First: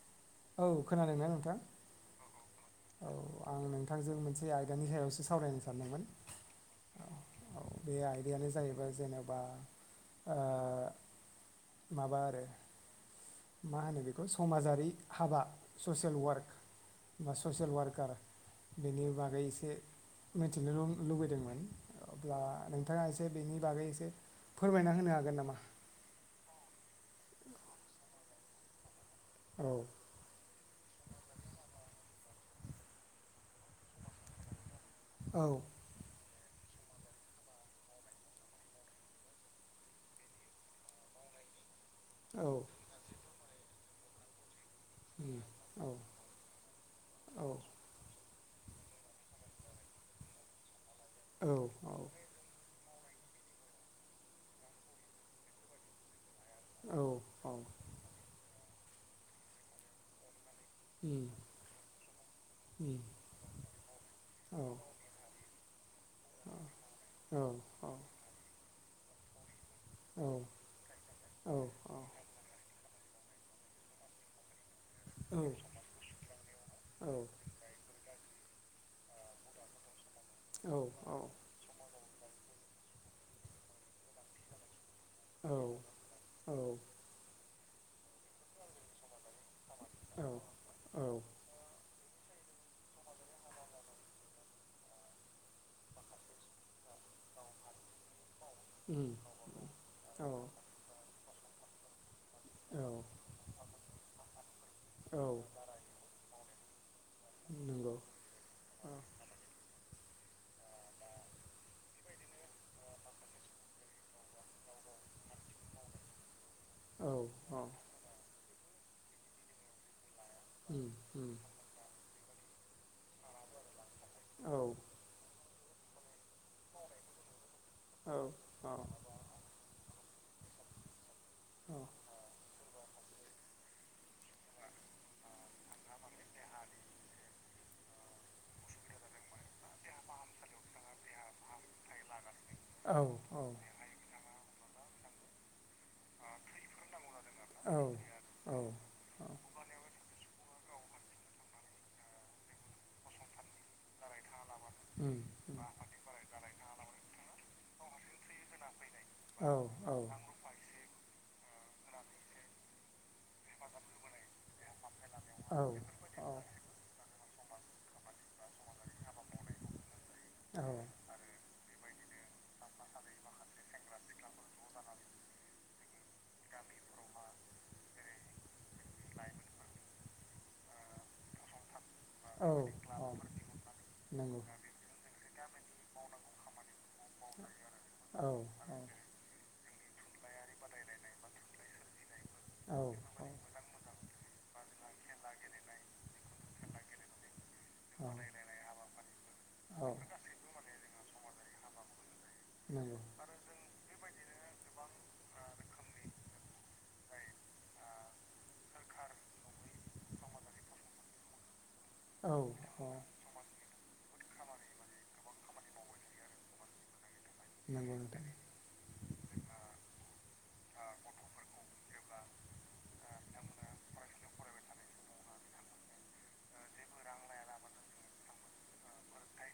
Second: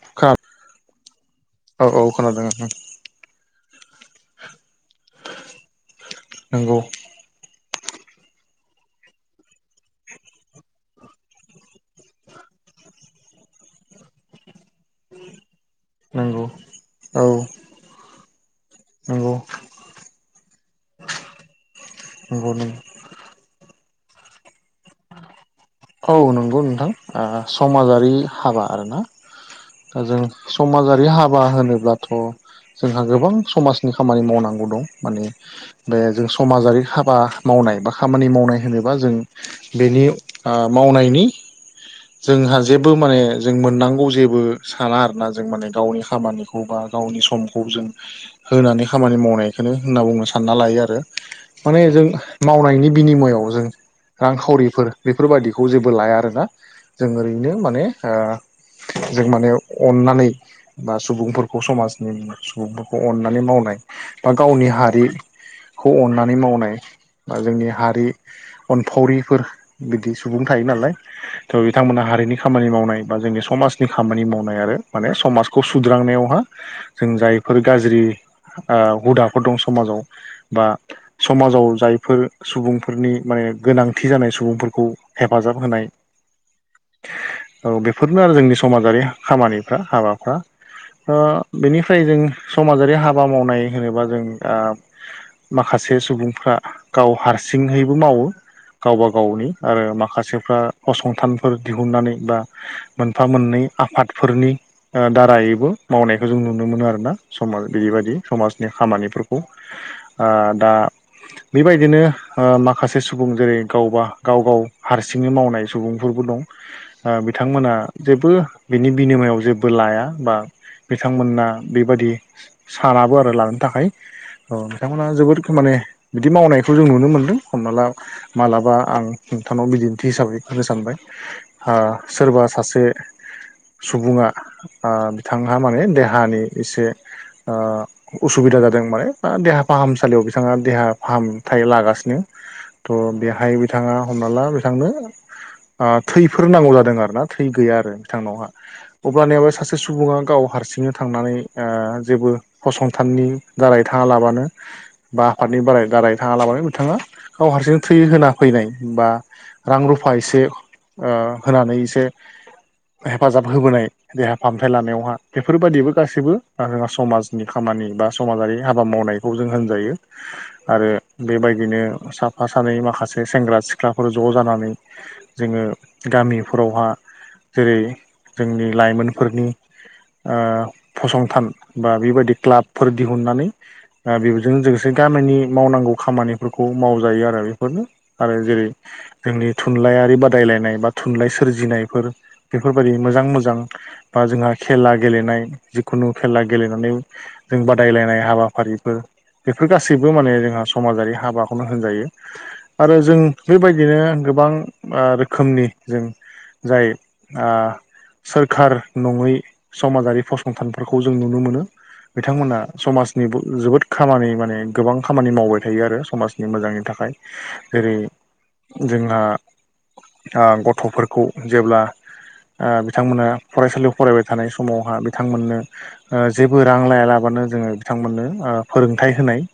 [unintelligible] औ खोनादोंना नोंथां? औ खोनादों औ आं नोंथांजों मोनसे आयदानि सायावसो सावरायनो सानदोंमोन। नोंगौ। औ बे आयदायानो जाहैबाय जेनेबा ओ माबा आरो मा होनो बेखौ समाजारि। हाबा ससियेल नंगौ वार्क औ बा ससियेल वार्कार। बेनि नंगौ बागै एसे मिथिनो लु लुबैदोंमोन अब्ला नंगौ नंगौ नोंथाङा एसे बेनि बागै एसे फोरमायना होनो हागोन नामा? औ नंगौ नोंथां ओ समाजारि हाबा आरो ना। औ। जों समाजारि हाबा होनोब्लाथ' जोंहा गोबां समाजनि खामानि मावनांगौ दं। माने औ बे जों समाजारि हाबा मावनाय बा खामानि मावनाय होनोबा जों बेनि ओ मावनायनि औ जोंहा जेबो माने जों मोननांगौ जेबो साना आरोना उम जों माने औ गावनि खामानिखौ बा गावनि औ समखौ जों होनानै खामानि मावनायखौनो होनना बुंनो सानना लायो आरो। औ माने जों मावनायनि बिनिमआव जों रांखावरिफोर बेफोरबायदिखौ जेबो लाया आरोना औ जों औ ओरैनो माने ओ जों माने अन्नानै बा उम सुबुंफोरखौ समाजनि [unintelligible] उम अननानै मावनाय बा गावनि औ हारिखौ अन्नानै मावनाय बा जोंनि हारि अनफावरिफोर बिदि सुबुं थायो नालाय। थ' बिथांमोना हारिनि खामानि मावनाय बा जोंनि समाजनि खामानि मावनाय आरो माने समाजखौ सुद्रांनायावहा जों जायफोर गाज्रि आ हुदाफोर दं समाजाव बा समाजाव जायफोर सुबुंफोरनि माने गोनांथि जानाय सुबुंफोर खौ हेफाजाब होनाय। औ। औ बेफोरनो आरो जोंनि समाजारि खामानिफ्रा हाबाफ्रा। बेनिफ्राय जों समाजारि हाबा मावनाय होनोबा जों आ माखासे सुबुंफ्रा गाव हारसिङैबो मावो गावबा गावनि आरो माखासेफ्रा फसंथानफोर दिहुननानै बा मोनफा मोननै आफादफोरनि दारायैबो मावनायखौ जों नुनो मोनो आरोना समाज बिदिबायायदि समाजनि खामानिफोरखौ। दा बेबायदिनो माखासे सुबुं जेरै गावबा गाव गाव हारसिङै मावनाय सुबुंफोरबो दं। ओ बिथांमोना जेबो बिनि बिनिमायाव जेबो लाया बा बिथांमोना बेबादि सानाबो आरो लानो थाखाय। औ बिथांमोना जोबोद माने बिदि मावनायखौ जों नुनो मोनदों हमना ला मालाबा आं। नोंथांनाव बिदिन्थि हिसाबै होनो सानबाय आ सोरबा सासे सुबुङा आ बिथांहा माने देहानि एसे उसुबिदा जादों माने बा देहा फाहामसालियाव बिथाङा देहा फाहामथाय लागासिनो। थ' बेहाय बिथाङा हमना ला बिथांनो थैफोर नांगौ जादों आरो ना थै गैया आरो बिथांनावहा। औ अब्लानियाबो सासे सुबुङा गाव हारसिंनो थांनानै ओ जेबो फसंथाननि [unintelligible] थाङालाबानो उम बा आफादनि औ औ बाराय दाराय थाङालाबानो बिथाङा गाव हारसिं थै होना फैनाय। बा रां रुफा इसे ओ होनानै इसे हेफाजाब होबोनाय। देहा फाहामथाय लानायावहा बेफोरबायदिबो गासैबो [unintelligible] समाजनि खामानि बा समाजारि हाबा मावनाय। खौ जों होनजायो औ आरो बेबायदिनो साफा सानै माखासे सेंग्रा सि थ्राफोर ज' जानानै जोङो गामिफोरावहा जेरै जोंनि लाइमोनफोरनि ओ फसंथान बा बेबायदि औ क्लाबफोर औ दिहुननानै [unintelligible] नंगौ गामिनि मावनांगौ खामानिफोरखौ मावजायो आरो बेफोरनो आरो जेरै औ औ जोंनि थुनलाइारि बादायलायनाय बा थुनलाइ सोरजिनायफोर औ बेफोरबायदि नंगौ औ मोजां नंगौ मोजां नोंथां बा जोंहा खेला गेलेनाय जिखुनु खेला गेलेनानै जों बादायलायनाय हाबाफारिफोर बेफोर गासैबो माने जोंहा समाजारि हाबाखौनो होनजायो। [inaudible] बो जों बेबायदिनो गोबां ओ रोखोमनि जों जाय आ सोरखार नङै समाजारि फसंथानफोरखौ जों नुनो मोनो। बिथांमोना समाजनिबो जोबोद खामानि माने गोबां खामानि मावबाय थायो आरो समाजनि मोजांनि थाखाय। नोंगौ जेरै नोंथां। जोंहा आ गथ'फोरखौ जेब्ला आ बिथांमोना फरायसालियाव फरायबाय थानाय समावहा बिथांमोननो ओ जेबो रां लायालाबानो जोङो बिथांमोननो ओ फोरोंथाइ होनाय।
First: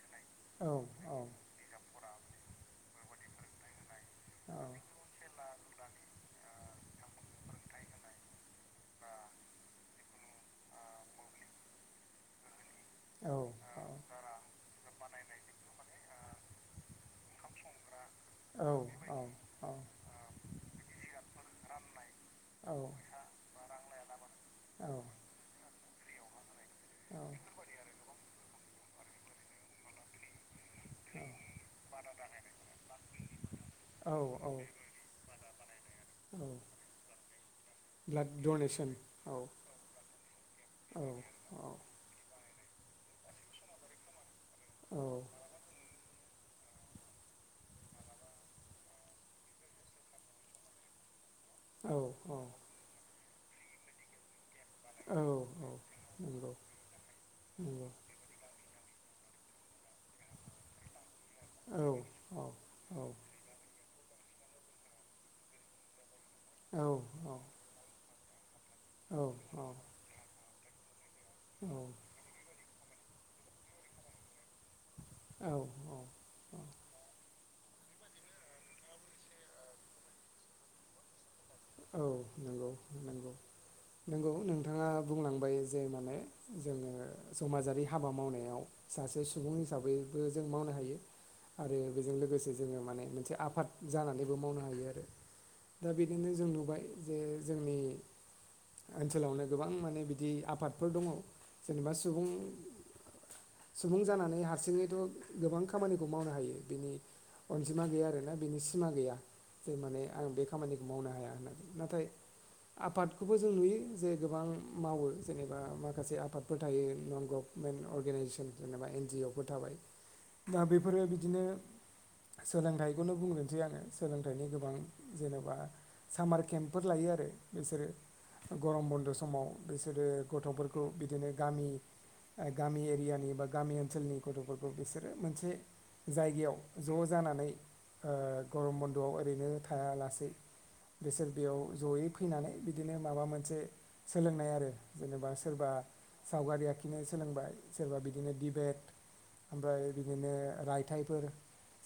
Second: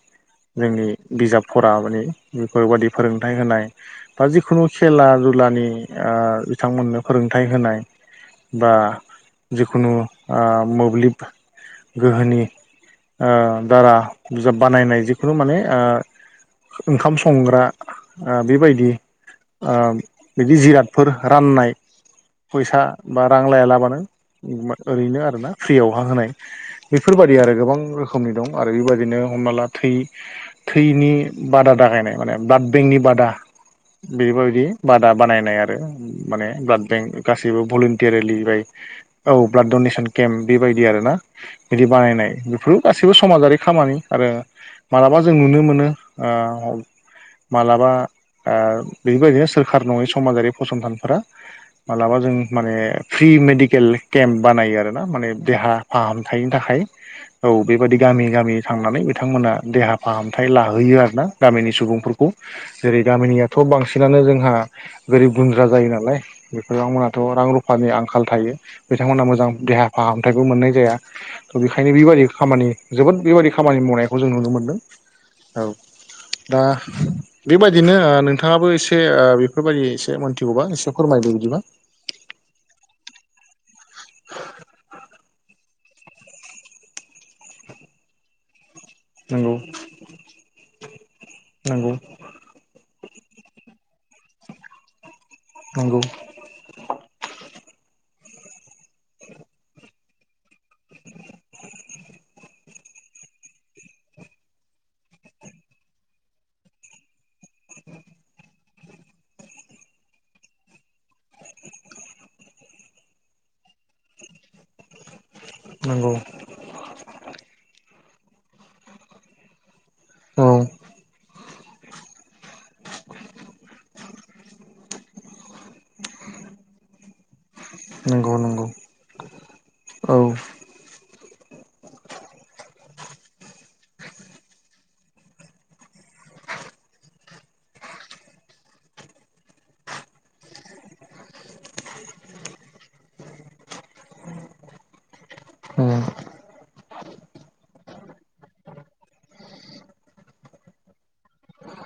औ जोंनि औ बिजाबफोरा मानि बेफोरबादि फोरोंथाइ होनाय। बा जिखुनु खेला दुलानि ओ बिथांमोननो फोरोंथाइ होनाय। बा जिखुनु ओ मोब्लिब गोहोनि औ ओ दारा बिजाब बानायनाय जिखुनु माने ओ ओंखाम संग्रा ओ औ बेबायदि औ ओ बिदि जिरादफोर राननाय फैसा बा रां लायालाबानो ओरैनो आरोना फ्रियावहा होनाय बेफोरबायदि आरो गोबां रोखोमनि दं आरो बेबायदिनो हमना ला थै थैनि बादा दागायनाय माने ब्लाड बेंकनि बादा औ बेबायदि बादा बानायनाय आरो औ माने ब्लाद बेंक गासैबो ब्लाड भलन्टियारिलि बाय डनेसन औ ब्लाड डनेसन केम्प बेबायदि औ आरो ना औ बिदि बानायनाय बेफोरबो गासैबो समाजारि खामानि आरो मालाबा जों औ नुनो मोनो ओ माब्लाबा ओ बेबायदिनो सोरखार नङै समाजारि फसंथानफोरा मालाबा जों औ माने फ्रि मेडिकेल केम्प बानायो आरो ना माने औ औ देहा फाहामथायनि नंगौ थाखाय औ नंगौ बेबायदि गामि गामि थांनानै बिथांमोना देहा फाहामथाय लाहोयो आरो ना गामिनि औ सुबुंफोरखौ औ। जेरै गामिनियाथ' बांसिनानो जोंहा गोरिब गुन्द्रा जायो नालाय [unintelligible] मोनहाथ' रां रुफानि आंखाल थायो। बिथांमोना मोजां देहा फाहामथायबो मोननाय जाया। थ' बेखायनो बेबायदि खामानि जोबोद बेबायदि खामानि मावनायखौ जों नुनो मोनदों। औ दा बिदिनो ओ नोंथाङाबो एसे ओ बेफोरबायदि एसे मोनथिगौ बा एसे फोरमायदो बिदिबा औ नंगौ नंगौ। नोंगौ नोंथाङा दा बुंलांबाय जे माने जोंङो समाजारि हाबा मावनायाव सासे सुबुं नंगौ हिसाबैबो जों मावनो हायो आरो नंगौ बेजों लोगोसे जोंङो माने मोनसे आ फाद जानानैबो मावनो हायो आरो दा नंगौ बिदिनो जों नुबाय जे जोंनि ओनसोलावनो गोबां माने बिदि आफादफोर दङ जेनेबा सुबुं सुबुं जानानै हारसिङैथ' गोबां खामानिखौ मावनो हायो बिनि अनजिमा गैया आरोना बिनि सिमा गैया। जे माने आं बे खामानिखौ मावनो हाया होननानै नाथाय आफादखौबो जों नुयो जे गोबां मावो जेनेबा नंगौ माखासे आफाद फोर थायो नन गभारनमेन्ट अर्गेनाइजेसन जेनेबा एनडि अ फोर थाबाय। औ दा बेफोरो बिदिनो सोलोंथाइखौनो बुंग्रोनोसै आंङो सोलोंथाइनि गोबां जेनेबा सामार केम्पफोर लायो आरो बिसोरो नंगौ नंगौ गरम बन्द' समाव बिसोरो औ गथ'फोर खौ बिदिनो गामि गामि एरियानि बा गामि ओनसोलनि गथ'फोरखौ बिसोरो मोनसे जायगायाव ज' जानानै गरम ओ बन्द'आव ओरैनो थायालासेै बिसोर बेयाव जयै फैनानै बिदिनो माबा मोनसे सोलोंनाय आरो जेनेबा सोरबा सावगारि आखिनो सोलोंबाय सोरबा बिदिनो दिबेट ओमफ्राय बिदिनो रायथाइफोर।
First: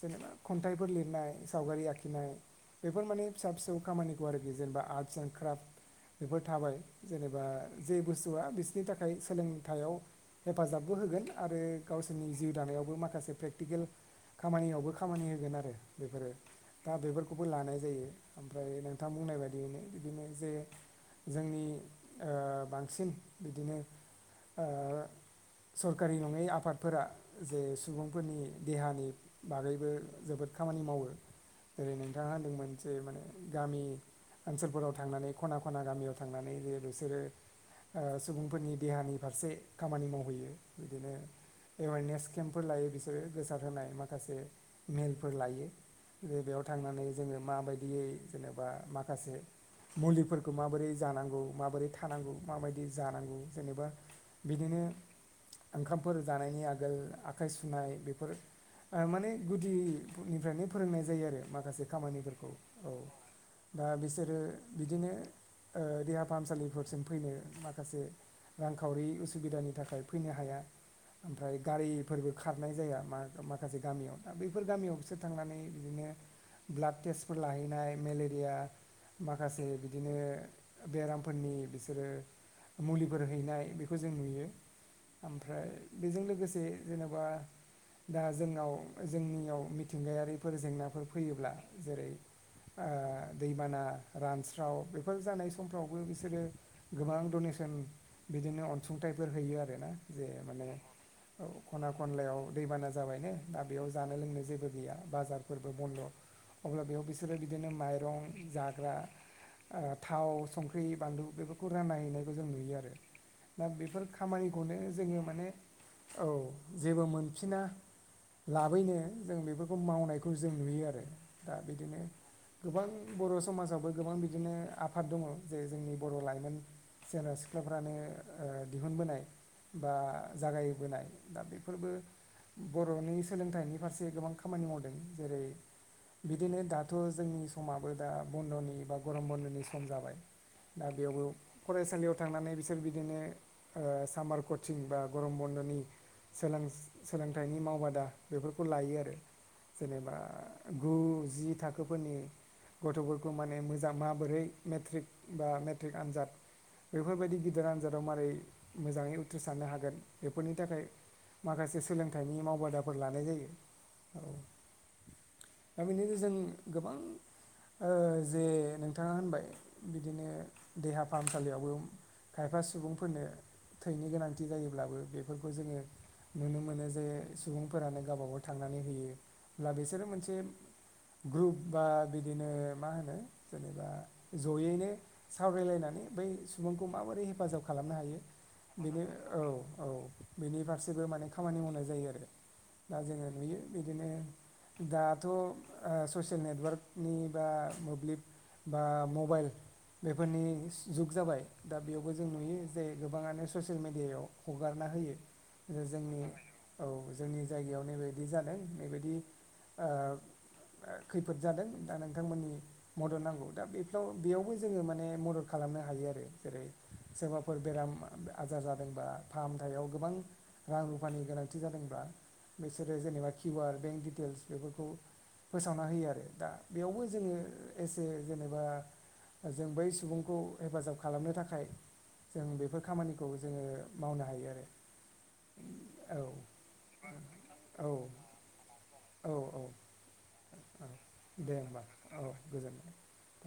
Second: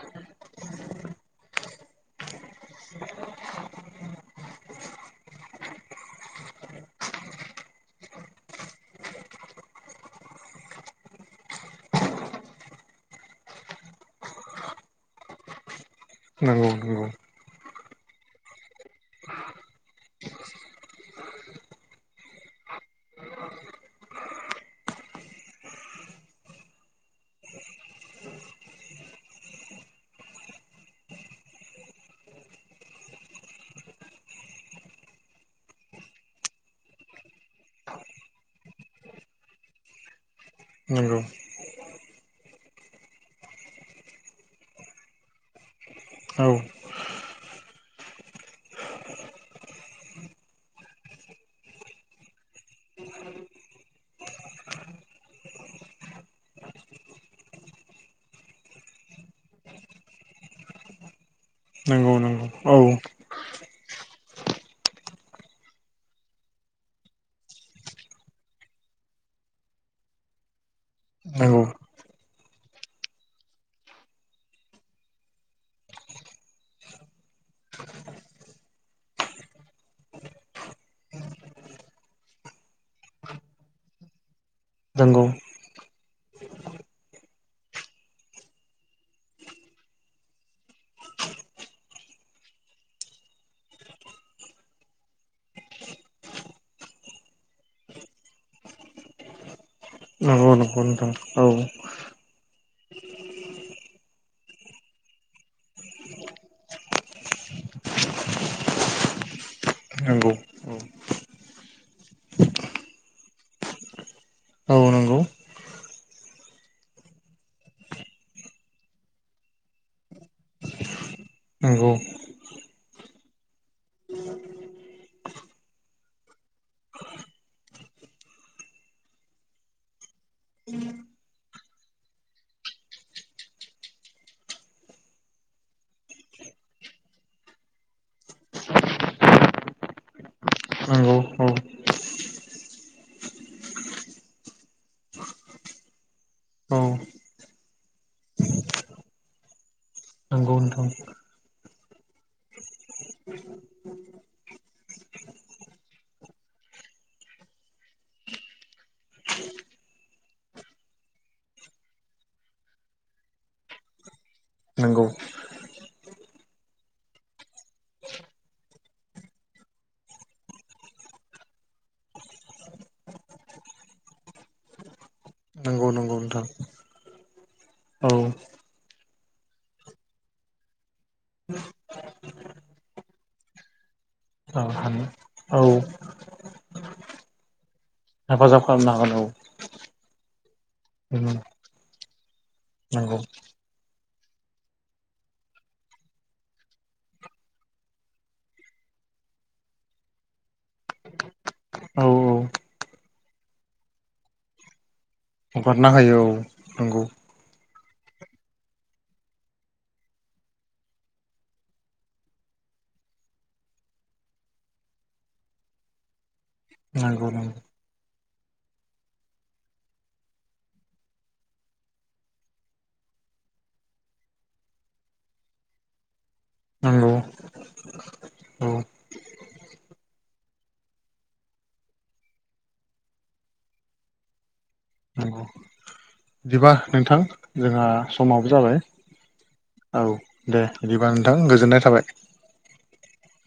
जेनेबा खन्थाइफोर लिरनाय सावगारि आखिनाय। बेफोर माने फिसा फिसौ खामानिखौ आरोखि जेनेबा आर्टस एन्ड क्राफ्ट बेफोर थाबाय। जेनेबा जे बुस्थुआ बिसोरनि थाखाय सोलोंथायाव हेफाजाबबो होगोन आरो गावसोरनि जिउ दानायावबो माखासे प्रेक्टिकेल खामानियावबो खामानि होगोन आरो बेफोरो नंगौ दा नंगौ बेफोर खौबो लानाय जायो ओमफ्राय नोंथाङा बुंनाय बायदियैनो बिदिनो जे जोंनि ओ बांसिन बिदिनो ओ सरखारि नङै आफादफोरा जे सुबुंफोरनि देहानि बागैबो जोबोद खामानि मावो जेरै नोंथाङा होनदोंमोन जे माने गामि ओनसोलफोराव थांनानै खना खना गामियाव थांनानै जेरै बिसोरो ओ सुबुंफोरनि देहानि फारसे खामानि मावहैयो बिदिनो नंगौ एवेरनेस केम्पफोर लायो बिसोरो गोसार होनाय माखासे मेलफोर लायो। जे औ बेयाव थांनानै जोंङो माबायदियै जेनेबा माखासे मुलिफोरखौ माबोरै जानांगौ माबोरै थानांगौ माबायदि जानांगौ जेनेबा बिदिनो ओंखामफोर जानायनि आगोल आखाइ सुनाय बेफोर माने गुदिनिफ्रायनो फोरोंनाय जायो आरो माखासे नंगौ नंगौ खामानिफोरखौ औ। दा बिसोरो बिदिनो ओ देहा फाहामसालि फोरसिम फैनो माखासे रांखावरि उसुबिदानि थाखाय फैनो हाया। ओमफ्राय नंगौ गारिफोरबो खारनाय जाया मा माखासे गामियाव दा बैफोर गामियाव बिसोर थांनानै बिदिनो ब्लाड टेस्टफोर लाहैनाय मेलेरिया माखासे बिदिनो बेरामफोरनि बिसोरो मुलिफोर हैनाय बेखौ जों नुयो नंगौ ओमफ्राय बेजों लोगोसे जेन'बा दा जोंनाव जोंनियाव मिथिंगायारिफोर जेंनाफोर फोयोब्ला जेरै ओ दैबाना रानस्राव बेफोर जानाय समफ्रावबो बिसोरो गोबां डनेसन बिदिनो अनसुंथाइफोर होयो आरोना जे नंगौ माने नंगौ नोंथां औ खना खनलायाव दैबाना जाबायनो दा बेयाव जानो लोंनो जेबो गैया बाजारफोरबो बन्द' अब्ला बेयाव बिसोरो बिदिनो माइरं जाग्रा ओ नंगौ थाव, संख्रि, बानलु बेफोरखौ रानना हैनायखौ जों नुयो आरो। दा बेफोर औ खामानिखौनो नंगौ जोङो माने औ जेबो मोनफिना लाबोयनो जों बेफोरखौ मावनायखौ जों नुयो आरो दा नंगौ बिदिनो गोबां बर' समाजावबो गोबां बिदिनो आफाद दङ जे जोंनि बर' लाइमोन सेंग्रा सिख्लाफोरानो ओ दिहुनबोनाय बा जागायबोनाय दा बेफोरबो बर'नि सोलोंथाइनि फारसे गोबां खामानि मावदों जेरै बिदिनो दाथ' जोंनि समाबो दा बन्द'नि बा गरम बन्द'नि सम जाबाय दा नंगौ बेयावबो फरायसालियाव थांनानै बिसोर बिदिनो ओ सामार कचिं बा गरम बन्द'नि औ सोलों-सोलोंथाइनि मावबादा बेफोरखौ लायो आरो। जेनेबा नंगौ नोंथां गु जि थाखोफोरनि गथ'फोरखौ माने मोजां माबोरै मेट्रिक बा मेट्रिक आनजाद बेफोरबायदि गिदिर आनजादाव मारै मोजाङै उथ्रिसारनो हागोन बेफोरनि थाखाय माखासे सोलोंथाइनि मावबादाफोर लानाय जायो औ। नंगौ दा बेनिनो जोंनि गोबां ओ जे नोंथाङा होनबाय बिदिनो देहा फाहामसालियावबो खायफा सुबुंफोरनो थैनि गोनांथि जायोब्लाबो बेफोरखौ जोङो नंगौ नंगौ नोंथां नुनो मोनो जे सुबुंफोरानो औ गावबाागाव थांनानै होयो अब्ला बिसोरो मोनसे ग्रुप बा बिदिनो मा होनो जेनेबा औ जयैनो हानो औ सावरायलायनानै बै सुबुंखौ माबोरै हेफाजाब खालामनो हायो हेफाजाब बेनो खालामनो औ औ। बेनि फारसेबो माने हागोन औ खामानि मावनाय जायो आरो। दा नंगौ जोङो नुयो बिदिनो दाथ' ओ ससियेल नेटवार्कनि बा मोब्लिब बा मबाइल बेफोरनि जुग जाबाय दा औ बेयावबो जों नुयो जे गोबाङानो ससियेल मेडियायाव हगारना होयो। हगारना होयो जोंनि औ औ नंगौ जोंनि जायगायाव नैबायदि जादों नैबायदि ओ खैफोद जादों दा नोंथांमोननि मदद नांगौ दा बेफ्राव बेयावबो जोङो माने मदद खालामनो हायो आरो जेरै नंगौ नंगौ सोरबाफोर बेराम आजार जादोंबा फाहामथायाव गोबां रां रुफानि गोनांथि जादोंब्ला बिसोरो जेनेबा किउआर बेंक डिटेल्स बेफोरखौ फोसावना होयो आरो दा बेयावबो नंगौ जोङो एसे जेनेबा औ जों बै सुबुंखौ हेफाजाब खालामनो थाखाय जों बेफोर खामानिखौ जोङो मावनो हायो आरो। नंगौ बिदिबा नोंथां जोंहा औ समाबो जाबाय। औ औ दे औ बिदिबा नोंथां दे होमबा गोजोननाय थाबाय। औ गोजोनबाय